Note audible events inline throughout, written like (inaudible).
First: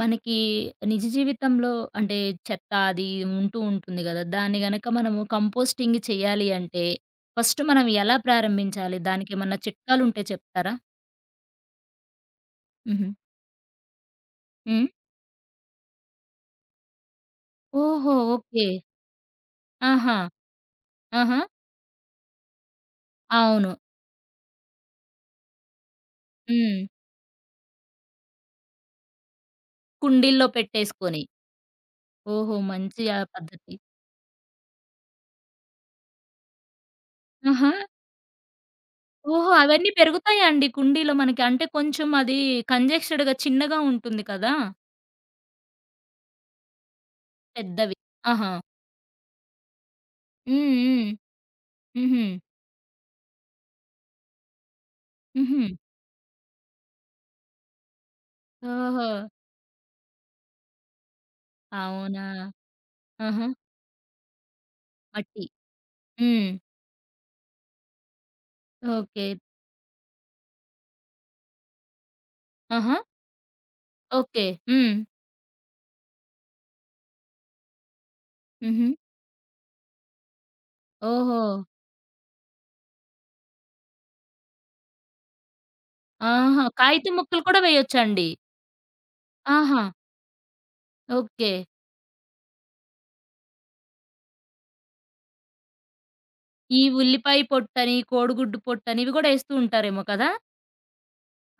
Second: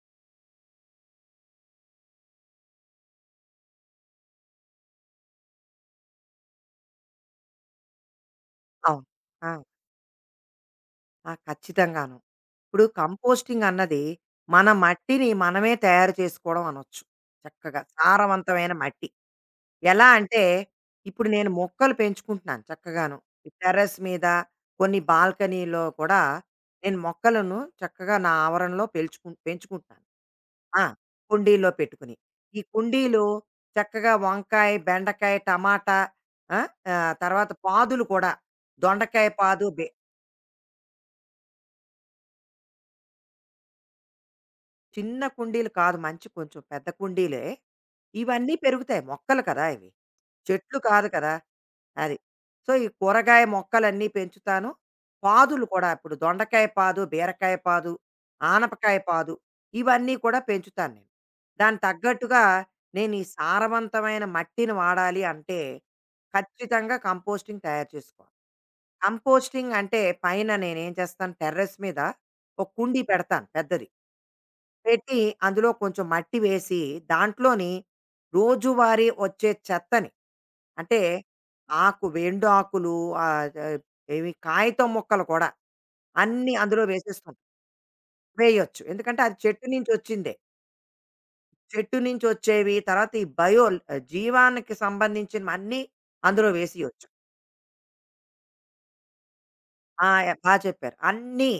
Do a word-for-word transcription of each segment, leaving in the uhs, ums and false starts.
మనకి నిజ జీవితంలో అంటే చెత్త అది ఉంటూ ఉంటుంది కదా! దాన్ని గనక మనము కంపోస్టింగ్ చేయాలి అంటే ఫస్ట్ మనం ఎలా ప్రారంభించాలి? అవును. ఆ! దానికేమన్నా చిట్కాలుంటే చెప్తారా? ఆ! ఖచ్చితంగాను. ఇప్పుడు హుహు. కంపోస్టింగ్ అన్నది మన హ్మ్. మట్టిని మనమే తయారు చేసుకోవడం అనొచ్చు. చక్కగా ఓహో! ఓకే. సారవంతమైన మట్టి. ఎలా ఆహా! అంటే ఇప్పుడు ఆహా! నేను మొక్కలు పెంచుకుంటున్నాను చక్కగాను. ఈ అవును. టెర్రస్ మీద కొన్ని బాల్కనీలో కూడా హ్మ్. నేను మొక్కలను చక్కగా నా ఆవరణలో పెంచుకు పెంచుకుంటున్నాను. కుండీల్లో ఆ! పెట్టేసుకొని. కుండీల్లో పెట్టుకుని. ఓహో! ఈ మంచి ఆ కుండీలు పద్ధతి. చక్కగా వంకాయ, బెండకాయ, టమాటా, ఆ! ఆహ్, తర్వాత ఆహా! పాదులు కూడా దొండకాయ ఓహో! పాదు బె, అవన్నీ పెరుగుతాయా అండి కుండీలో మనకి? అంటే కొంచెం అది కంజెస్టెడ్‌గా చిన్నగా ఉంటుంది కదా! చిన్న కుండీలు కాదు మంచి కొంచెం పెద్ద కుండీలే. పెద్దవి. ఆహా! ఇవన్నీ పెరుగుతాయి. మొక్కలు కదా ఇవి. హ్మ్. చెట్లు కాదు హ్మ్. కదా! అది. హుహు. సో, ఈ కూరగాయ మొక్కలన్నీ పెంచుతాను. పాదులు హుహు. కూడా ఇప్పుడు దొండకాయ పాదు, బీరకాయ పాదు, ఆనపకాయ ఓహో! పాదు ఇవన్నీ కూడా పెంచుతాను నేను. దానికి అవునా? తగ్గట్టుగా నేను ఈ ఆహా! సారవంతమైన మట్టిని వాడాలి మట్టి. అంటే హ్మ్. ఖచ్చితంగా కంపోస్టింగ్ తయారు చేసుకోవాలి. ఓకే. కంపోస్టింగ్ అంటే పైన నేనేం చేస్తాను టెర్రస్ మీద ఒక ఆహా! కుండీ పెడతాను పెద్దది. ఓకే. హ్మ్. పెట్టి అందులో కొంచెం మట్టి వేసి దాంట్లోని హుహు. రోజువారీ వచ్చే చెత్తని, అంటే ఓహో! ఆకు ఎండు ఆకులు, ఆ, ఆ, ఏవి కాగితం మొక్కలు కూడా అన్ని ఆహా! అందులో కాగితం వేసేస్తాం. ముక్కలు కూడా వేయొచ్చండి. వేయొచ్చు ఎందుకంటే అది చెట్టు ఆహా! నుంచి వచ్చిందే. ఓకే. చెట్టు నుంచి వచ్చేవి, తర్వాత ఈ బయో జీవానికి సంబంధించిన అన్ని అందులో ఈ వేసేయొచ్చు. ఉల్లిపాయ పొట్టని, కోడిగుడ్డు పొట్టని ఇవి గూడా ఏస్తూ ఉంటారేమో ఆ! కదా! యాహ్! బా చెప్పారు. అన్నీ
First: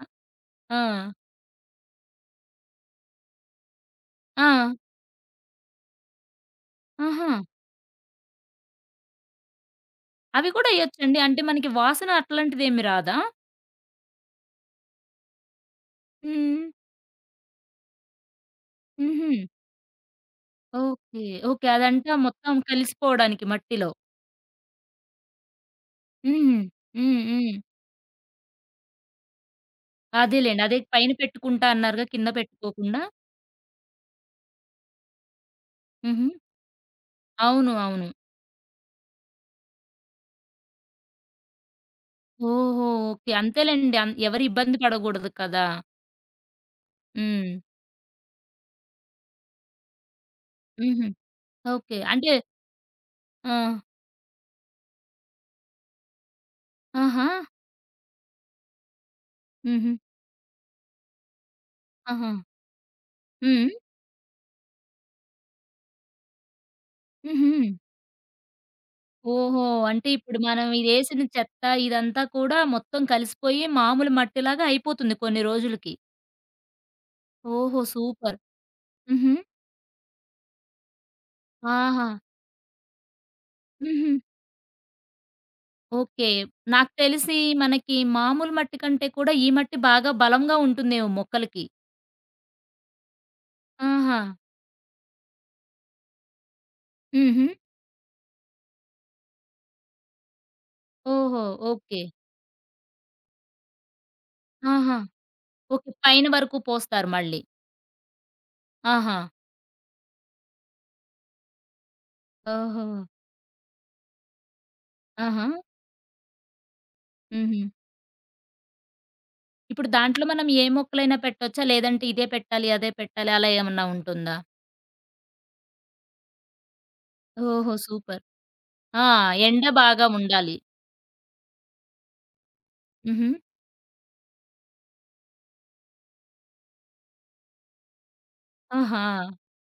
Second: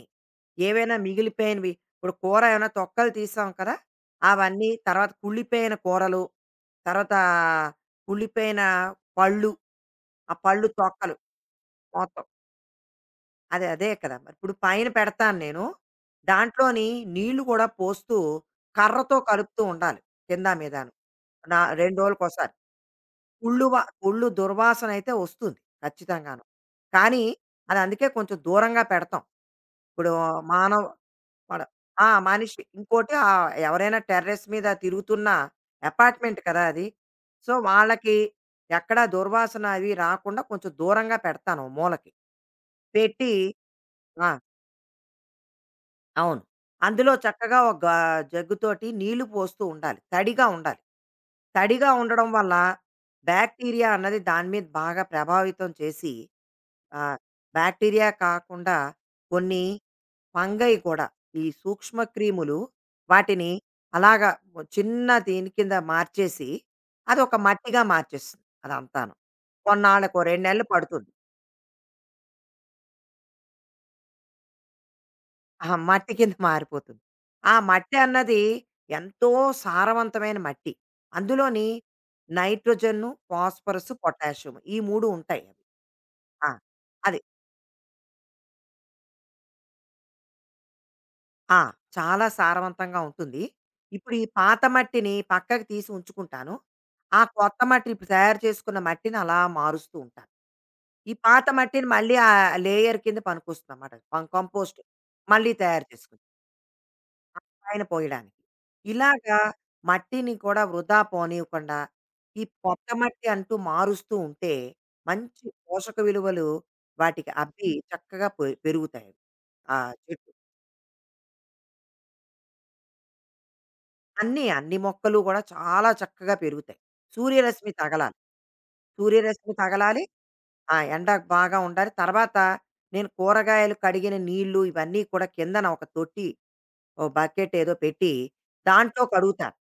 ఆ! ఏవైనా మిగిలిపోయినవి ఇప్పుడు కూర ఏమైనా తొక్కలు తీసాం కదా! ఆ! అవన్నీ, తర్వాత కుళ్ళిపోయిన కూరలు, తర్వాత ఆహా! కుళ్ళిపోయిన పళ్ళు, ఆ అవి పళ్ళు కూడా తొక్కలు ఎయొచ్చండి. అంటే మనకి వాసన మొత్తం. అట్లాంటిదేమి రాదా? అదే అదే కదా! మరి ఇప్పుడు పైన పెడతాను నేను. హ్మ్. దాంట్లోని నీళ్లు కూడా పోస్తూ కర్రతో హుహు. కలుపుతూ ఉండాలి కిందా మీదాను. ఓకే. నా ఓకే. రెండు అదంతా రోజులకోసారి. మొత్తం కలిసిపోవడానికి కుళ్ళు వా మట్టిలో. కుళ్ళు దుర్వాసన అయితే వస్తుంది ఖచ్చితంగాను. హ్మ్. హ్మ్. కానీ హ్మ్. అది అందుకే కొంచెం దూరంగా పెడతాం. ఇప్పుడు అదేలెండి. అదే మానవ పైన పడ, పెట్టుకుంటా అన్నారుగా ఆ! కింద మనిషి. పెట్టుకోకుండా. ఇంకోటి ఆహ్, ఎవరైనా టెర్రస్ మీద తిరుగుతున్నా హుహు. అపార్ట్మెంట్ కదా అది. సో, అవును. అవును. వాళ్ళకి ఎక్కడ దుర్వాసన అవి రాకుండా కొంచెం దూరంగా పెడతాను ఓ మూలకి. ఓహో! ఓకే. పెట్టి అంతేలెండి. అన్ ఆ! ఎవరు ఇబ్బంది పడగూడదు కదా! అవును. అందులో హ్మ్. చక్కగా ఒక గా జగ్గుతోటి నీళ్లు పోస్తూ ఉండాలి. తడిగా ఉండాలి. హుహు. తడిగా ఓకే. ఉండడం అంటే వల్ల ఆ! బ్యాక్టీరియా అన్నది దాని మీద బాగా ప్రభావితం చేసి, ఆహ్, ఆహా! బ్యాక్టీరియా కాకుండా కొన్ని హుహు. ఫంగై కూడా, ఈ సూక్ష్మ ఆహా! క్రిములు వాటిని హ్మ్. అలాగా ఓ చిన్న దీని కింద మార్చేసి అదొక హుహు. మట్టిగా మార్చేస్తుంది అదంతాను. ఓహో! అంటే కొన్నాళ్ళకో ఇప్పుడు రెండు నెలలు మనం పడుతుంది. ఇదేసిన చెత్త ఇదంతా కూడా మొత్తం కలిసిపోయి మామూలు మట్టిలాగా అయిపోతుంది కొన్ని ఆ రోజులకి. మట్టి కింద మారిపోతుంది. ఆ ఓహో! మట్టి సూపర్. అన్నది ఎంతో హుహు. సారవంతమైన మట్టి. అందులోని ఆహా! నైట్రోజను, ఫాస్ఫరస్, హుహు. పొటాషియం ఈ మూడు ఉంటాయి. అవి ఓకే. ఆ! నాకు అది. తెలిసి మనకి మామూలు మట్టి కంటే కూడా ఈ మట్టి బాగా బలంగా ఉంటుందేమో ఆ! మొక్కలకి. చాలా సారవంతంగా ఉంటుంది. ఇప్పుడు ఆహా! ఈ పాత మట్టిని పక్కకు తీసి ఉంచుకుంటాను. ఆ హుహు. కొత్త మట్టి ఇప్పుడు తయారు చేసుకున్న మట్టిని అలా మారుస్తూ ఉంటాను. ఈ ఓహో! పాత మట్టిని ఓకే. మళ్ళీ ఆ లేయర్ కింద పనికొస్తుందన్నమాట. పం కంపోస్ట్ ఆహా! మళ్ళీ తయారు ఓకే. చేసుకుంటాం. పైన వరకు పోస్తారు మళ్ళీ. ఆ పైన పోయడానికి. ఆహా! ఇలాగా మట్టిని కూడా వృధా పోనివ్వకుండా ఈ ఓహో! కొత్త మట్టి అంటూ మారుస్తూ ఉంటే మంచి ఆహా! పోషక విలువలు వాటికి హుహు. అబ్బి చక్కగా పె పెరుగుతాయి. ఆ ఇప్పుడు దాంట్లో చెట్లు. మనం ఏ మొక్కలైనా పెట్టొచ్చా? లేదంటే ఇదే పెట్టాలి, అదే పెట్టాలి అలా ఏమన్నా ఉంటుందా? అన్నీ, అన్ని మొక్కలు గూడా చాలా చక్కగా పెరుగుతాయి. సూర్యరశ్మి ఓహో! తగలాలి. సూపర్. ఆ! సూర్యరశ్మి ఎండ తగలాలి. బాగా ఉండాలి. ఆ! ఎండ బాగా ఉండాలి. తర్వాత నేను హుహు. కూరగాయలు కడిగిన నీళ్ళు ఇవన్నీ కూడా కిందన ఒక తొట్టి, ఓ బకెట్ ఏదో పెట్టి ఆహా! దాంట్లో కడుగుతాను.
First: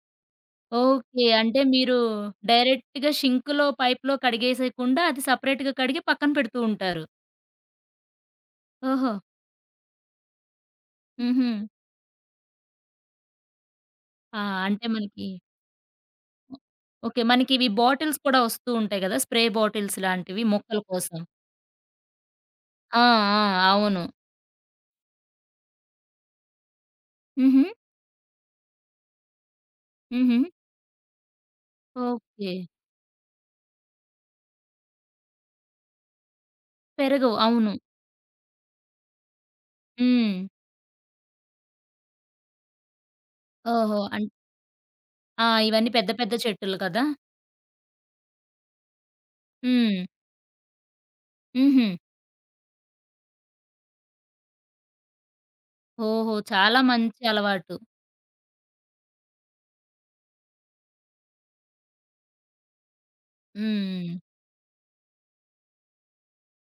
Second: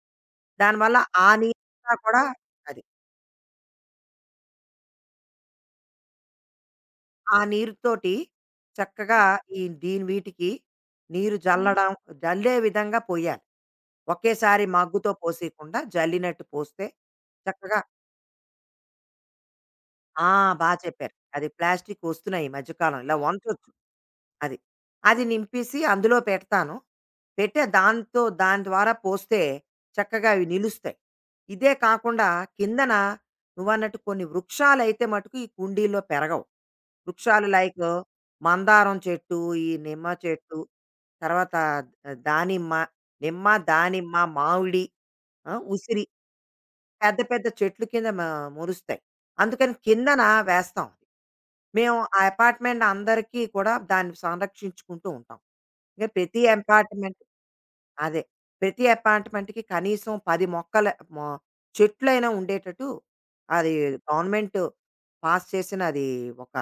దానివల్ల ఓకే. ఆ అంటే నీరంతా మీరు కూడా, అది, డైరెక్ట్‌గా షింక్‌లో, పైప్‌లో కడిగేసేయకుండా అది సెపరేట్‌గా కడిగి పక్కన పెడుతూ ఉంటారు. ఆ నీరుతోటి ఓహో! చక్కగా ఈ దీని వీటికి నీరు హుహు. జల్లడం, జల్లే విధంగా పొయ్యాలి. ఆ! ఒకేసారి అంటే మగ్గుతో మనకి పోసేయకుండా జల్లినట్టు పోస్తే ఓకే. మనకివి చక్కగా. బాటిల్స్ కూడా వస్తూ ఉంటాయి గదా! స్ప్రే బాటిల్స్ ఆ! లాంటివి బా మొక్కల చెప్పారు. కోసం. అది ప్లాస్టిక్ వస్తున్నాయి ఈ మధ్య కాలం. ఆ! ఇలా ఆ! వంచొచ్చు. అవును. అది. అది నింపేసి అందులో పెడతాను. హుహు. పెట్టే దాంతో దాని ద్వారా పోస్తే చక్కగా హుహు. అవి నిలుస్తాయి. ఇదే కాకుండా ఓకే. కిందన నువ్వన్నట్టు కొన్ని వృక్షాలైతే మటుకు ఈ కుండీల్లో పెరగవు. పెరగవు. వృక్షాలు అవును. లైక్ మందారం చెట్టు, ఈ నిమ్మ హ్మ్. చెట్టు, తర్వాత దానిమ్మ, నిమ్మ, ఓహో! దానిమ్మ, అన్ మామిడి, ఆ! ఆ! ఇవన్నీ ఉసిరి, పెద్ద పెద్ద చెట్టులు కదా! పెద్ద పెద్ద చెట్లు కింద మ మొలుస్తాయి. అందుకని హ్మ్. కిందన వేస్తాం అది. హుహు. మేము ఆ అపార్ట్‌మెంట్ అందరికీ కూడా దాన్ని సంరక్షించుకుంటూ ఉంటాం. ఇంక ఓహో! ప్రతి చాలా అపార్ట్‌మెంట్ మంచి అలవాటు. అదే. ప్రతి అపార్ట్‌మెంట్‌కి కనీసం పది మొక్కల మొ చెట్లైనా ఉండేటట్టు అది హ్మ్. గవర్నమెంట్ పాస్ చేసిన అది ఒక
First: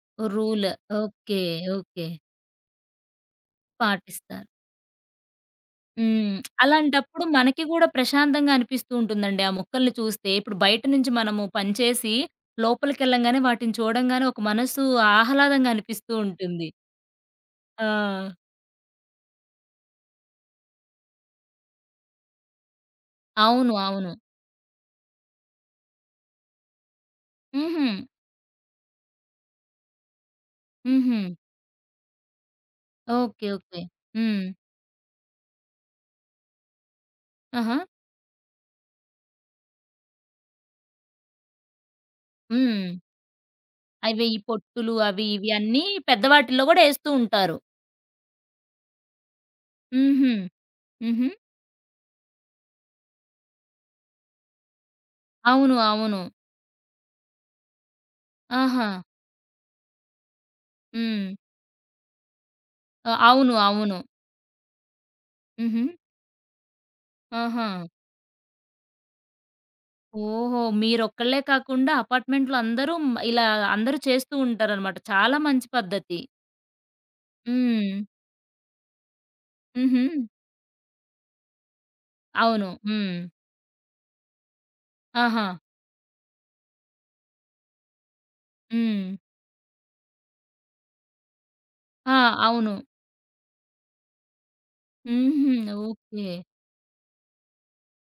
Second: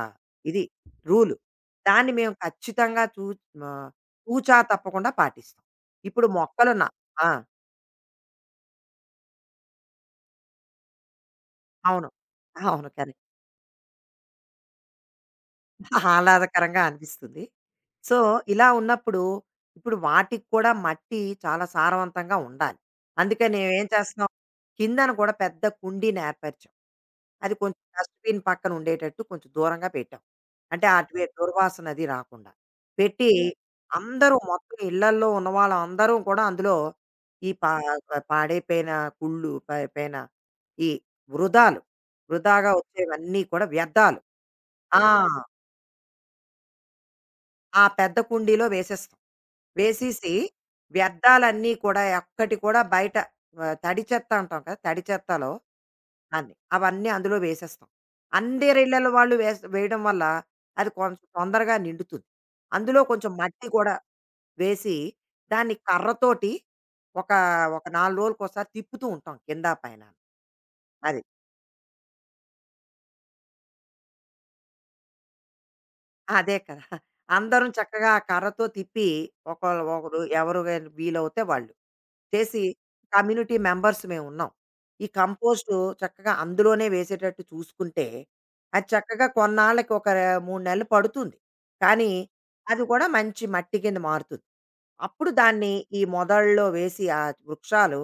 ఇది రూల్. రూలు. ఓకే. ఓకే. దాన్ని మేము ఖచ్చితంగా తూ, ఆహ్, పాటిస్తారు. తూచా తప్పకుండా పాటిస్తాం. ఇప్పుడు హ్మ్. మొక్కలు నా, అలాంటప్పుడు ఆ! మనకి గూడా ప్రశాంతంగా అనిపిస్తూ ఉంటుందండి. ఆ మొక్కల్ని చూస్తే. ఇప్పుడు బయట నుంచి మనము పని అవును. చేసి అవును. కరెక్ట్. లోపలికెళ్ళంగానే వాటిని చూడంగానే ఒక మనసు ఆహ్లాదంగా అనిపిస్తూ ఉంటుంది. ఆహ్లాదకరంగా అనిపిస్తుంది. ఆ! సో, ఇలా ఉన్నప్పుడు ఇప్పుడు వాటికి కూడా మట్టి చాలా సారవంతంగా ఉండాలి. అందుకని అవును. మేమేం అవును. చేస్తున్నాం, కిందన కూడా పెద్ద కుండీని ఏర్పరిచాం. అది కొంచెం హుహు. డస్ట్‌బిన్ పక్కన ఉండేటట్టు కొంచెం దూరంగా పెట్టాం. అంటే హుహు. అటువే దుర్వాసన అది రాకుండా. పెట్టి ఓకే. ఓకే. అందరూ హ్మ్. మొత్తం ఇళ్లల్లో ఉన్న వాళ్ళందరూ కూడా అందులో ఈ పా ఆహా! పాడైపోయిన కుళ్ళు, పడిపోయిన ఈ వృధాలు, వృధాగా హ్మ్. వచ్చేవన్నీ కూడా వ్యర్థాలు, అవి ఈ పొట్టులు ఆ! అవి ఇవి అన్నీ పెద్ద వాటిల్లో గూడా ఏస్తూ ఉంటారు. ఆ పెద్ద కుండీలో వేసేస్తాం. హుహు. వేసేసి హుహు. వ్యర్థాలన్నీ కూడా ఒక్కటి కూడా బయట, ఆహ్, తడి చెత్త అంటాం కదా! తడి చెత్తలో అవును. అవును. అన్ని అవన్నీ అందులో వేసేస్తాం. అందరి ఆహా! ఇళ్ళలో వాళ్ళు వేస్ వేయడం వల్ల అది కొంచెం హ్మ్. తొందరగా నిండుతుంది. అందులో ఆహ్, కొంచెం అవును. మట్టి కూడా అవును. వేసి దాన్ని హుహు. కర్రతోటి ఒక, ఆహా! ఒక నాలుగు రోజులకోసారి తిప్పుతూ ఉంటాం కిందా పైన. ఓహో! అది. మీరొక్కళ్ళే కాకుండా అపార్ట్‌మెంట్‌లో అందరూ హ్మ్, ఇలా అందరూ చేస్తూ ఉంటారనమాట. చాలా మంచి పద్ధతి. అదే కదా! అందరం హ్మ్. చక్కగా ఆ కర్రతో తిప్పి ఒకళ్ళు హుహు. ఒకరు ఎవరు వీళ్ళు వీలవుతే వాళ్ళు చేసి అవును. హ్మ్. కమ్యూనిటీ మెంబర్స్ మేమున్నాం. ఈ ఆహా! కంపోస్టు చక్కగా అందులోనే వేసేటట్టు చూసుకుంటే, అది హ్మ్. చక్కగా కొన్నాళ్ళకి ఒక మూడు నెలలు పడుతుంది. కానీ ఆ! అవును. అది కూడా మంచి మట్టి కింద మారుతుంది. అప్పుడు హుహు. దాన్ని ఈ ఓకే. మొదళ్ళలో వేసి ఆ వృక్షాలు,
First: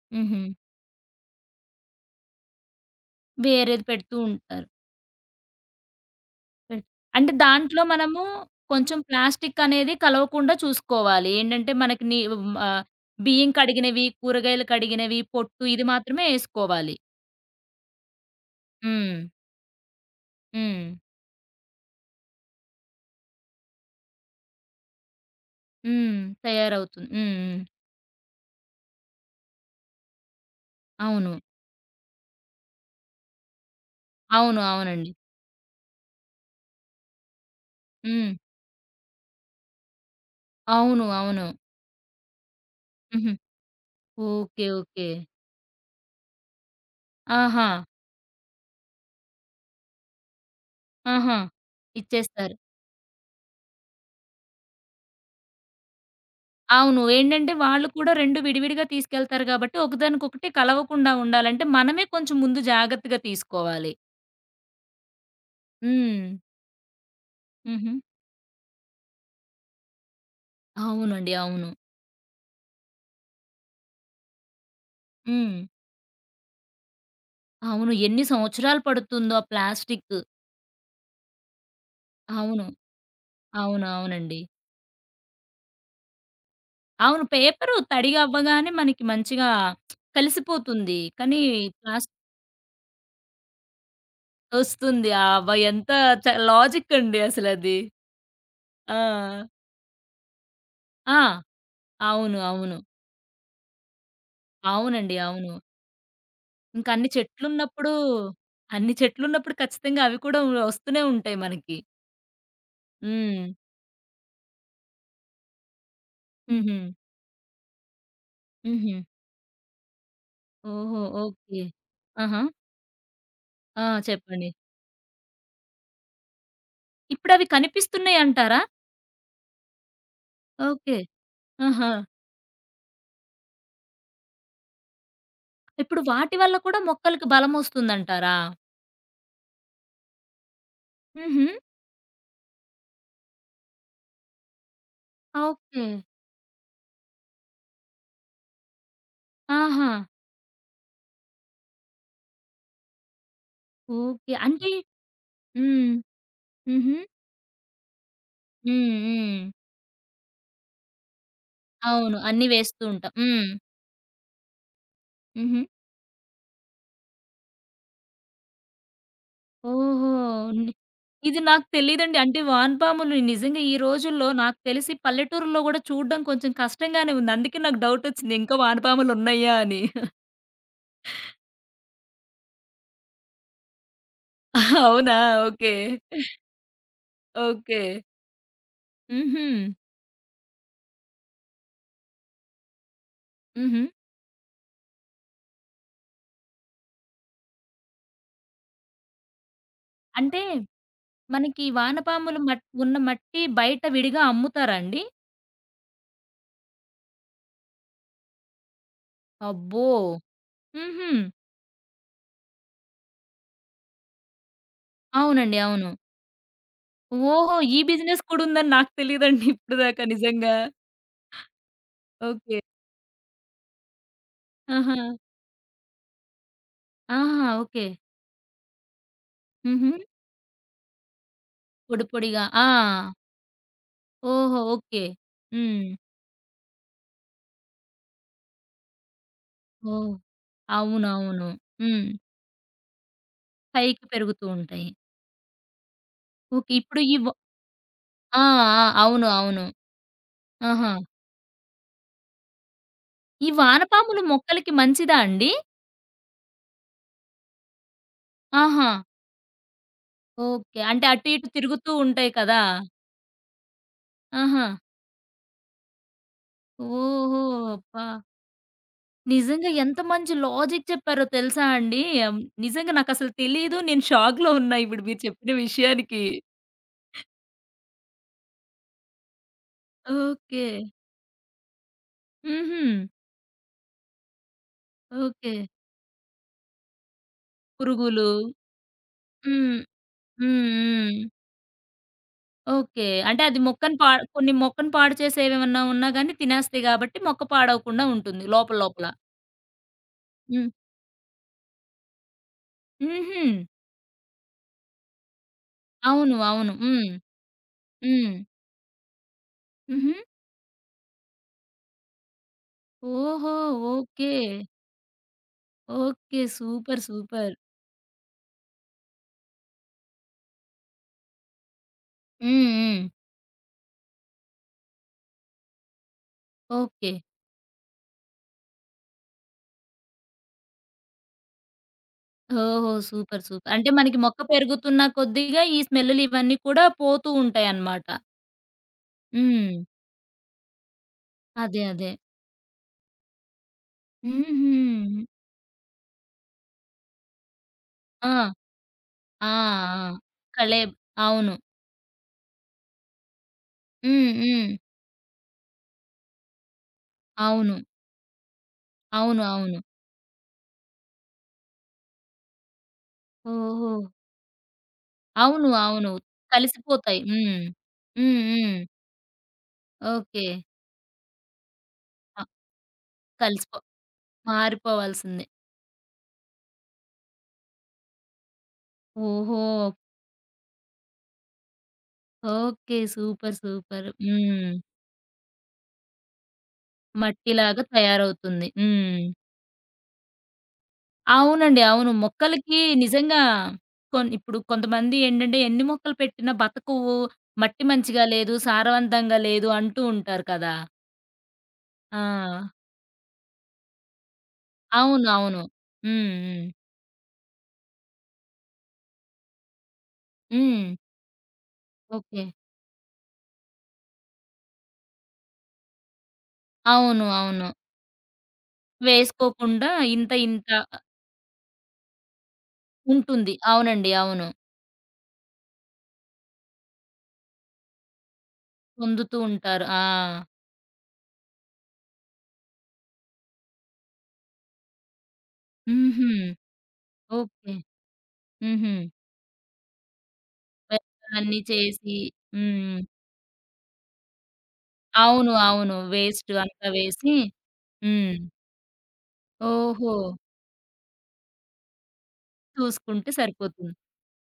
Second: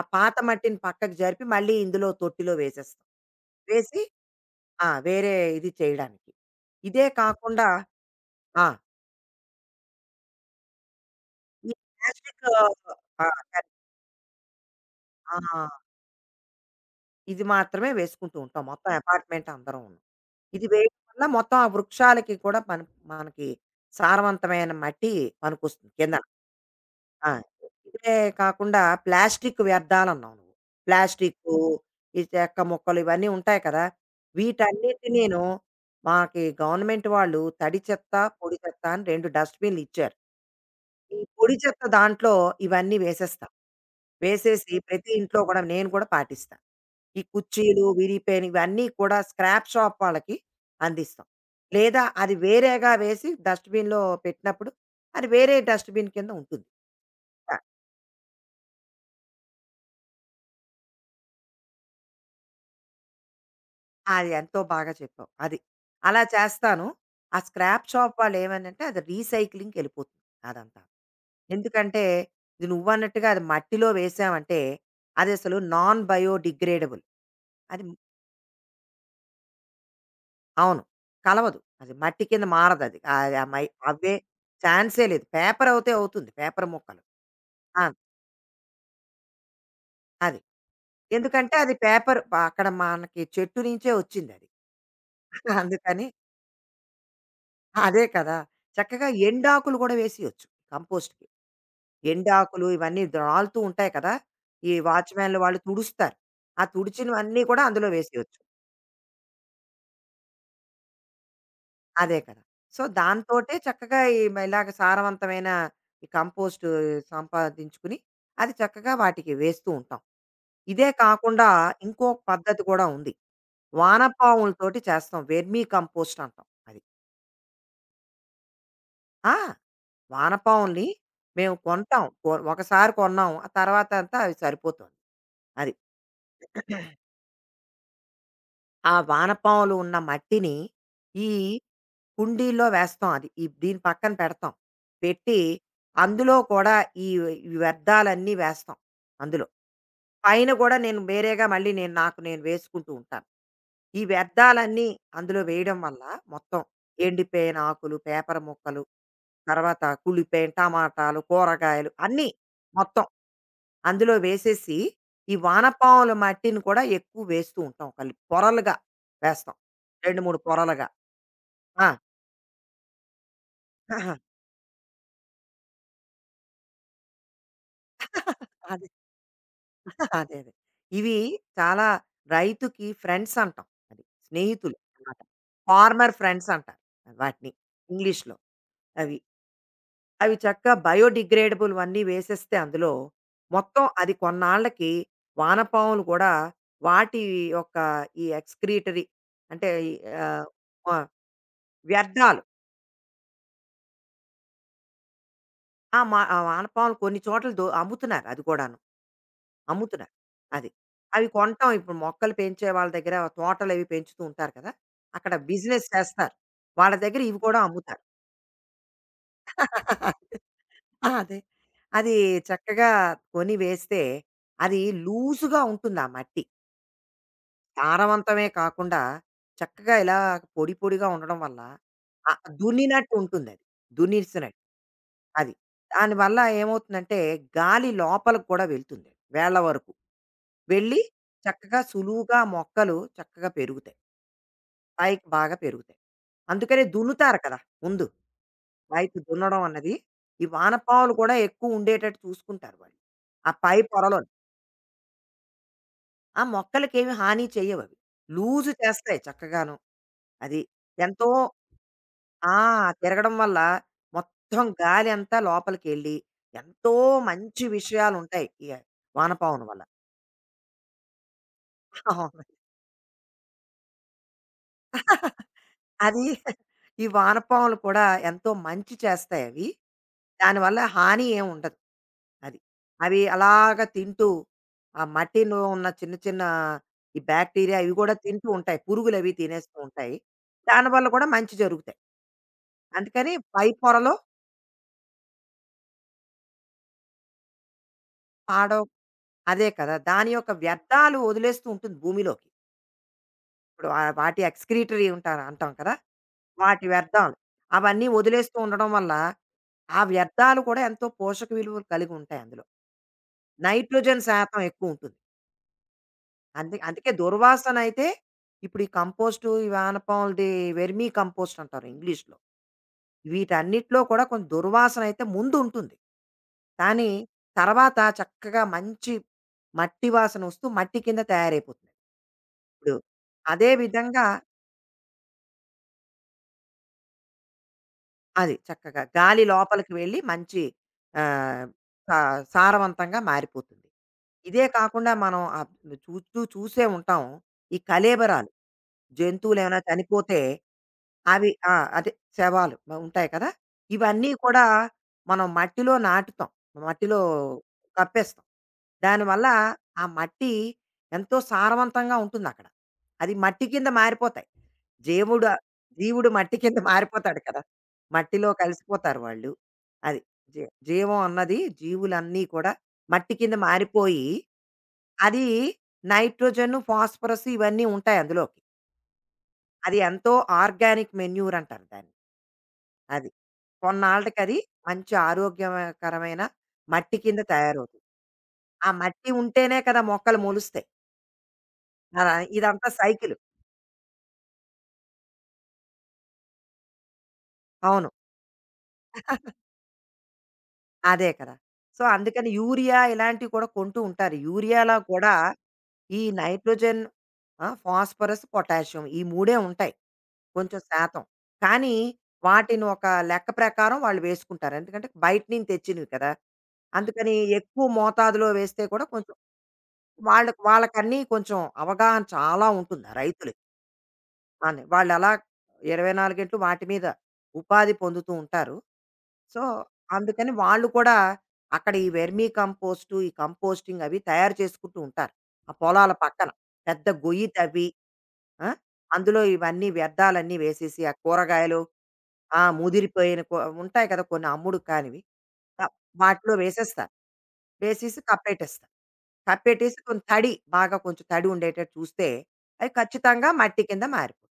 ఆ పాత హుహు. మట్టిని పక్కకు జరిపి మళ్ళీ ఇందులో తొట్టిలో వేసేస్తాం. వేరేది వేసి పెడుతూ ఉంటారు. ఆ! వేరే ఇది చేయడానికి. పెడ్ ఇదే అంటే కాకుండా దాంట్లో మనము ఆ! కొంచెం ప్లాస్టిక్ అనేది కలవకుండా చూసుకోవాలి. ఏంటంటే ఈ మనకి ని ప్లాస్టికు, హ్మ్, ఆహ్, ఆ! బియ్యం కరెక్ట్. కడిగినవి, కూరగాయలు కడిగినవి, ఆ! పొట్టు ఇది మాత్రమే యేసుకోవాలి. ఇది మాత్రమే వేసుకుంటూ ఉంటాం. మొత్తం హ్మ్. అపార్ట్‌మెంట్ అందరూను. ఇది హ్మ్. వేయడం వల్ల మొత్తం ఆ వృక్షాలకి కూడా మన మనకి సారవంతమైన మట్టి పనికొస్తుంది హ్మ్. కిందన. తయారవుతుంది. ఆ! హ్మ్. హ్మ్. ఇవే కాకుండా ప్లాస్టిక్ వ్యర్థాలన్నావు నువ్వు. అవును. ప్లాస్టికు, ఈ చెక్క ముక్కలు ఇవన్నీ ఉంటాయి కదా! అవును. అవునండి. వీటన్నిటినీను మాకి గవర్నమెంట్ వాళ్ళు తడి చెత్త, హ్మ్. పొడి చెత్త అని రెండు డస్ట్‌బిన్‌లిచ్చారు. అవును. ఈ అవును. పొడి చెత్త దాంట్లో ఇవన్నీ హుహు. వేసేస్తారు. ఓకే. వేసేసి ఓకే. ప్రతి ఇంట్లో కూడా నేను కూడా పాటిస్తా. ఈ ఆహా! కుర్చీలు విరిగిపోయినవి ఇవన్నీ కూడా స్క్రాప్ షాప్ వాళ్ళకి అందిస్తాం. ఆహా! లేదా అది ఇచ్చేస్తారు. వేరేగా వేసి డస్ట్‌బిన్‌లో పెట్టినప్పుడు అది వేరే డస్ట్‌బిన్ కింద ఉంటుంది. అవును. ఏంటంటే ఆ! వాళ్ళు కూడా రెండు విడివిడిగా తీసుకెళ్తారు గాబట్టి, ఒకదానికొకటి కలవకుండా ఉండాలంటే, మనమే కొంచెం ముందు జాగ్రత్తగా తీసుకోవాలి. అది ఎంతో బాగా చెప్పావు. అది. అలా హ్మ్. చేస్తాను. ఆ స్క్రాప్ హుహు. షాప్ వాళ్ళు ఏమనంటే అది రీసైక్లింగ్‌కెళ్ళిపోతుంది అదంతా. అవునండి. అవును. ఎందుకంటే ఇది నువ్వన్నట్టుగా అది మట్టిలో వేసామంటే అది హ్మ్. అసలు నాన్ బయోడిగ్రేడబుల్. అది అవును. ఎన్ని సంవత్సరాలు పడుతుందో ఆ ప్లాస్టిక్. అవును. కలవదు. అది మట్టి కింద అవును. మారదది. ఆహ్, ఆ ఆ మై, అవును. అవే అవునండి. ఛాన్సే లేదు. పేపర్ అవుతే అవుతుంది. పేపర్ ముక్కలు. అవును. పేపరు ఆ! తడిగా అవ్వగానే మనకి మంచిగా అది. కలిసిపోతుంది. కానీ ఎందుకంటే అది ప్లాస్ పేపర్ ప అక్కడ మనకి చెట్టు నుంచే వచ్చిందది. వస్తుంది. అబ్బా! (laughs) ఎంత అందుకని చ లాజిక్ అండి అసలది. అదే కదా! ఆ! చక్కగా ఎండాకులు గూడా వేసేయొచ్చు ఆ! కంపోస్ట్‌కి. అవును. ఎండాకులు అవును. ఇవన్నీ రాలుతూ ఉంటాయి కదా! ఈ అవునండి. వాచ్‌మ్యాన్‌లు అవును. వాళ్ళు తుడుస్తారు. ఆ ఇంక అన్ని తుడిచినవన్నీ కూడా అందులో చెట్లున్నప్పుడు వేసేయొచ్చు. అన్ని చెట్లున్నప్పుడు ఖచ్చితంగా అవి కూడా వ వస్తూనే ఉంటాయి మనకి. అదే కదా! సో, హ్మ్. దాంతోటే చక్కగా ఈ మ ఇలాగ సారవంతమైన ఈ కంపోస్టు హుహు. సంపాదించుకుని, అది చక్కగా హుహు. వాటికి వేస్తూ ఉంటాం. ఇదే ఓహో! కాకుండా ఓకే. ఇంకో ఆహా! పద్ధతి కూడా ఉంది. ఆ! చెప్పండి. వానపాములతోటి చేస్తాం. వెర్మీ కంపోస్ట్ అంటాం అది. ఇప్పుడవి కనిపిస్తున్నాయంటారా? ఆ! వానపాముల్ని ఓకే. మేము ఆహా! కొంటాం. ఒ ఒకసారి కొన్నాం. ఆ తర్వాతంతా అవి సరిపోతుంది. అది. ఇప్పుడు వాటి వల్ల కూడా మొక్కలకి బలమొస్తుందంటారా? ఆ వానపాములు ఉన్న మట్టిని ఈ హుహు. కుండీల్లో వేస్తాం అది. ఈ దీని పక్కన పెడతాం. పెట్టి ఓకే. అందులో కూడా ఈ ఈ వ్యర్థాలన్నీ వేస్తాం అందులో. ఆహా! పైన గూడా నేను వేరేగా మళ్ళీ నేను నాకు నేను వేసుకుంటూ ఉంటాను. ఈ ఓకే. అంటే వ్యర్థాలన్నీ అందులో వేయడం హ్మ్. వల్ల మొత్తం హుహు. ఎండిపోయిన ఆకులు, పేపర్ ముక్కలు, హ్మ్. హ్మ్. తర్వాత కుళ్ళిపోయిన టమాటాలు, కూరగాయలు అవును. అన్నీ అన్నీ వేస్తూ మొత్తం ఉంటాం. హ్మ్. అందులో వేసేసి, ఈ హుహు. వానపాముల మట్టిని కూడా ఎక్కువ వేస్తూ ఉంటాం. కలిపి పొరలుగా వేస్తాం. ఓహో! రెండు, మూడు ని పొరలుగా. ఇది నాకు ఆ! తెలీదండి. అంటే వానపాములు నిజంగా ఈ (laughs) రోజుల్లో నాకు తెలిసి పల్లెటూరులో గూడా చూడ్డం కొంచెం కష్టంగానే ఉంది. అందుకే నాకు డౌటొచ్చింది. ఇంకా అది. వానపాములున్నాయా అని. అదే అదే. ఇవి చాలా రైతుకి ఫ్రెండ్స్ అంటాం. అది స్నేహితులు (laughs) అవునా? అన్నమాట. ఓకే. ఫార్మర్ ఫ్రెండ్స్ అంటారు వాటిని ఓకే. ఇంగ్లీష్‌లో. అవి. హుహు. అవి చక్కగా బయోడిగ్రేడబుల్ అన్నీ వేసేస్తే అందులో హుహు. మొత్తం అది కొన్నాళ్ళకి వానపాములు కూడా వాటి యొక్క ఈ ఎక్స్‌క్రీటరీ అంటే అంటే ఆహ్, వ మనకి వానపాములు వ్యర్థాలు. మట్ ఉన్న మట్టి బయట విడిగా అమ్ముతారా అండి? ఆ! మా ఆ వానపాములు కొన్ని చోట్ల దొ అమ్ముతున్నారు అది కూడాను. అబ్బో! అమ్ముతున్నారు. అది. హుహు. అవి కొంటాం ఇప్పుడు మొక్కలు పెంచే వాళ్ళ దగ్గర తోటలు అవి పెంచుతూ ఉంటారు కదా! అక్కడ అవునండి. బిజినెస్ అవును. చేస్తారు. వాళ్ళ దగ్గర ఇవి ఓహో! కూడా ఈ అమ్ముతారు. బిజినెస్ కూడా ఉందని నాకు తెలీదండి ఇప్పుడు దాకా (laughs) నిజంగా. ఆ! అదే. అది ఓకే. చక్కగా కొని వేస్తే అది ఆహా! లూజుగా ఉంటుంది ఆ మట్టి. ఆహా! ఓకే. సారవంతమే కాకుండా హుహు. చక్కగా ఇలా పొడి పొడిగా ఉండడం వల్ల పొడి ఆహ్, పొడిగా. ఆ! దున్నినట్టు ఉంటుందది. ఓహో! దున్నేసినట్టు. ఓకే. అది. హ్మ్. దానివల్ల ఏమవుతుందంటే గాలి లోపలికి కూడా వెళ్తుంది. వేళ్ళ వరకు. ఓహ్! వెళ్ళి అవునవును. చక్కగా హ్మ్. సులువుగా మొక్కలు చక్కగా పెరుగుతాయి. పైకి పెరుగుతూ ఉంటాయి. పైకి బాగా పెరుగుతాయి. ఓకే. అందుకనే ఇప్పుడు ఈ వ దున్నుతారు కదా! ముందు. ఆ! ఆ! పైకి అవును. దున్నడం అవును. అన్నది ఈ ఆహా! వానపాములు కూడా ఎక్కువ ఉండేటట్టు చూసుకుంటారు వాళ్ళు. ఈ ఆ పై వానపాములు పొరలోని. మొక్కలకి మంచిదా అండి? ఆ మొక్కలకేమి హాని చెయ్యవవి. లూజ్ ఆహా! చేస్తాయి చక్కగాను. అది. ఓకే. అంటే అటు ఎంతో ఇటు తిరుగుతూ ఉంటాయి ఆ! కదా! తిరగడం వల్ల ఆహా! మొత్తం గాలి అంతా లోపలికెళ్ళి ఎంతో ఓహో! మంచి అబ్బా! విషయాలుంటాయి ఈ వానపాముల నిజంగా వల్ల. ఎంత మంచి లాజిక్ చెప్పారో తెలుసా అండి. ఆహ్, అవును. నిజంగా నాకసలు తెలీదు. నేను షాక్‌లో ఉన్నా ఇప్పుడు మీరు చెప్పిన విషయానికి. అది (laughs) ఈ వానపాములు కూడా ఎంతో మంచి చేస్తాయి అవి. ఓకే. దానివల్ల హాని ఏమి ఉండదు. అది. హుహు. అవి అలాగా తింటూ ఆ ఓకే. మట్టిలో ఉన్న చిన్న చిన్న ఈ బ్యాక్టీరియా ఇవి కూడా పురుగులు. తింటూ ఉంటాయి. పురుగులవి హ్మ్. తినేస్తూ ఉంటాయి. హ్మ్. దానివల్ల కూడా హ్మ్. మంచి జరుగుతాయి. ఓకే. అందుకని అంటే అది పై మొక్కని పా పొరలో కొన్ని మొక్కని పాడు చేసేవేమన్నా ఉన్నా గాని తినేస్తాయి గాబట్టి మొక్క పాడవకుండా ఉంటుంది లోపల పాడవ లోపల. అదే కదా! దాని యొక్క హ్మ్. వ్యర్థాలు వదిలేస్తూ ఉంటుంది భూమిలోకి. హుహు. ఇప్పుడు ఆ వాటి ఎక్స్‌క్రీటరీ ఉంటారు అంటాం కదా! అవును. అవును. వాటి హ్మ్. వ్యర్థాలు. అవన్నీ హ్మ్. వదిలేస్తూ ఉండడం వల్ల, ఆ హుహు. వ్యర్థాలు కూడా ఎంతో పోషక విలువలు కలిగి ఉంటాయి అందులో. ఓహో! Nitrogen okay. శాతం ఎక్కువుంటుంది. ఓకే. అందు సూపర్. అందుకే సూపర్. దుర్వాసనైతే, ఇప్పుడు ఈ కంపోస్టు, ఈ వానపాములది వెర్మీ కంపోస్ట్ అంటారు ఇంగ్లీష్‌లో. హ్మ్. హ్మ్. వీటన్నిటిలో కూడా కొంచెం దుర్వాసనైతే ముందుంటుంది. కానీ ఓకే. తర్వాత చక్కగా మంచి మట్టి వాసనొస్తూ మట్టి కింద తయారైపోతుంది. ఓహో! ఇప్పుడు సూపర్. అదే సూపర్. అంటే మనకి విధంగా మొక్క పెరుగుతున్న కొద్దిగా ఈ స్మెల్లులు ఇవన్నీ కూడా పోతూ ఉంటాయన్నమాట. అది చక్కగా గాలి హ్మ్. లోపలికి వెళ్ళి మంచి ఆహ్, అదే. అదే. సా సారవంతంగా మారిపోతుంది. ఇదే కాకుండా హుహు. మనం ఆహ్, చూస్తూ చూసే ఉంటాం. ఈ కళేబరాలు, ఆ! ఆ! జంతువులేమైనా ఆ! చనిపోతే కలేబ్ అవి అవును. ఆ! అదే శవాలు మ- ఉంటాయి కదా! ఇవన్నీ హ్మ్. కూడా హ్మ్. మనం మట్టిలో నాటుతాం. మట్టిలో అవును. కప్పేస్తాం. అవును. దానివల్ల అవును. ఆ మట్టి ఎంతో సారవంతంగా ఉంటుందక్కడ. అది మట్టి కింద ఓహో! మారిపోతాయి. జీవుడు అవును. అవును. జీవుడు మట్టి కింద (laughs) కలిసిపోతాయి. మారిపోతాడు హ్మ్. కదా! హ్మ్. మట్టిలో హ్మ్. కలిసిపోతారు వాళ్ళు. అది ఓకే. జీ జీవం అన్నది ఆ! జీవులన్నీ కూడా మట్టి కింద కలిసిపో మారిపోయి, అది మారిపోవాల్సిందే. నైట్రోజన్, ఫాస్ఫరస్ ఇవన్నీ ఉంటాయి అందులోకి. ఓహో! అది ఎంతో ఆర్గానిక్ మెన్యూర్ అంటారు దాన్ని. ఓకే. అది. సూపర్. సూపర్. కొన్నాళ్ళకది హ్మ్. మంచి ఆరోగ్యకరమైన మట్టి కింద మట్టిలాగా తయారవుతుంది. తయారవుతుంది. ఆ హ్మ్. మట్టి ఉంటేనే కదా మొక్కలు మొలుస్తాయి. అవునండి. అవును. అలా మొక్కలకి ఇదంతా సైకిల్. నిజంగా కొన్ ఇప్పుడు కొంతమంది ఏంటంటే ఎన్ని మొక్కలు పెట్టినా బతకవు, మట్టి అవును. మంచిగా లేదు, సారవంతంగా లేదు అంటూ ఉంటారు కదా! అదే కదా! సో, ఆ! అందుకని యూరియా ఇలాంటివి కూడా కొంటూ ఉంటారు. యూరియాలో అవును. కూడా అవును. ఈ హ్మ్. హ్మ్. నైట్రోజన్, ఆ! ఫాస్ఫరస్, పొటాషియం ఈ మూడే ఉంటాయి. కొంచెం హ్మ్. శాతం. కానీ ఓకే. వాటిని ఒక లెక్క ప్రకారం వాళ్ళు వేసుకుంటారు. ఎందుకంటే బయట నుంచి తెచ్చినవి కదా! అవును. అందుకని అవును. ఎక్కువ మోతాదులో వేస్తే కూడా కొంచెం వేసుకోకుండా ఇంత వాళ్ళకి ఇంత వాళ్ళకన్నీ కొంచెం అవగాహన చాలా ఉంటుంది ఆ ఉంటుంది. రైతులకి. అవునండి. అవును. అని. వాళ్ళలా ఇరవై నాలుగు గంటలు వాటి మీద ఉపాధి పొందుతూ ఉంటారు. పొందుతూ సో, ఉంటారు. ఆ! అందుకని వాళ్ళు కూడా అక్కడ ఈ వెర్మీ కంపోస్టు, ఈ కంపోస్టింగ్ అవి తయారు చేసుకుంటూ ఉంటారు. ఆ పొలాల హుహు. పక్కన. పెద్ద గొయ్యి ఓకే. తవ్వి ఆ! హుహు. అందులో ఇవన్నీ వ్యర్థాలన్నీ వేసేసి, ఆ వ్యర్థాలన్నీ కూరగాయలు చేసి ఆ! హ్మ్. ముదిరిపోయిన కూ ఉంటాయి కదా! కొన్ని అమ్ముడు కానివి. అవును. వ అవును. వేస్ట్ వాటిలో అంతా వేసేస్తారు. వేసి వేసేసి హ్మ్. కప్పేటేస్తారు. కప్పేట్టేసి ఓహో! కొంచెం తడి బాగా కొంచెం తడి ఉండేటట్టు చూస్తే, అవి చూసుకుంటే ఖచ్చితంగా మట్టి సరిపోతుంది. కింద మారిపోతుంది.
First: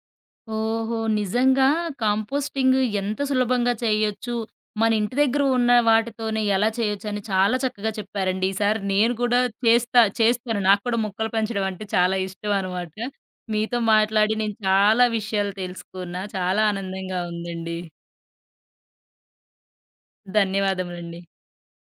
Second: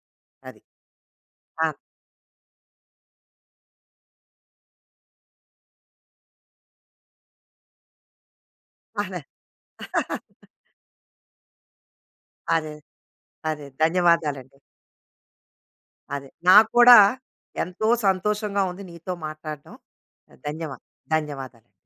అది. ఓహో! నిజంగా ఆ! కంపోస్టింగ్ ఎంత సులభంగా చేయొచ్చు, మన ఇంటి దగ్గర ఉన్న వాటితోనే ఎలా చేయొచ్చు అని చాలా చక్కగా చెప్పారండి. ఈసారి నేను అదే. కూడా చేస్తా (laughs) చేస్తాను. నాకు కూడా మొక్కలు పెంచడం అంటే చాలా ఇష్టం అదే. అనమాట. అదే. మీతో మాట్లాడి నేను ధన్యవాదాలండి. చాలా విషయాలు తెలుసుకున్నా. అదే. చాలా నాకు కూడా ఆనందంగా ఉందండి. ఎంతో సంతోషంగా ఉంది నీతో మాట్లాడడం. ధన్యవా ధన్యవాదములండి. ధన్యవాదాలండి.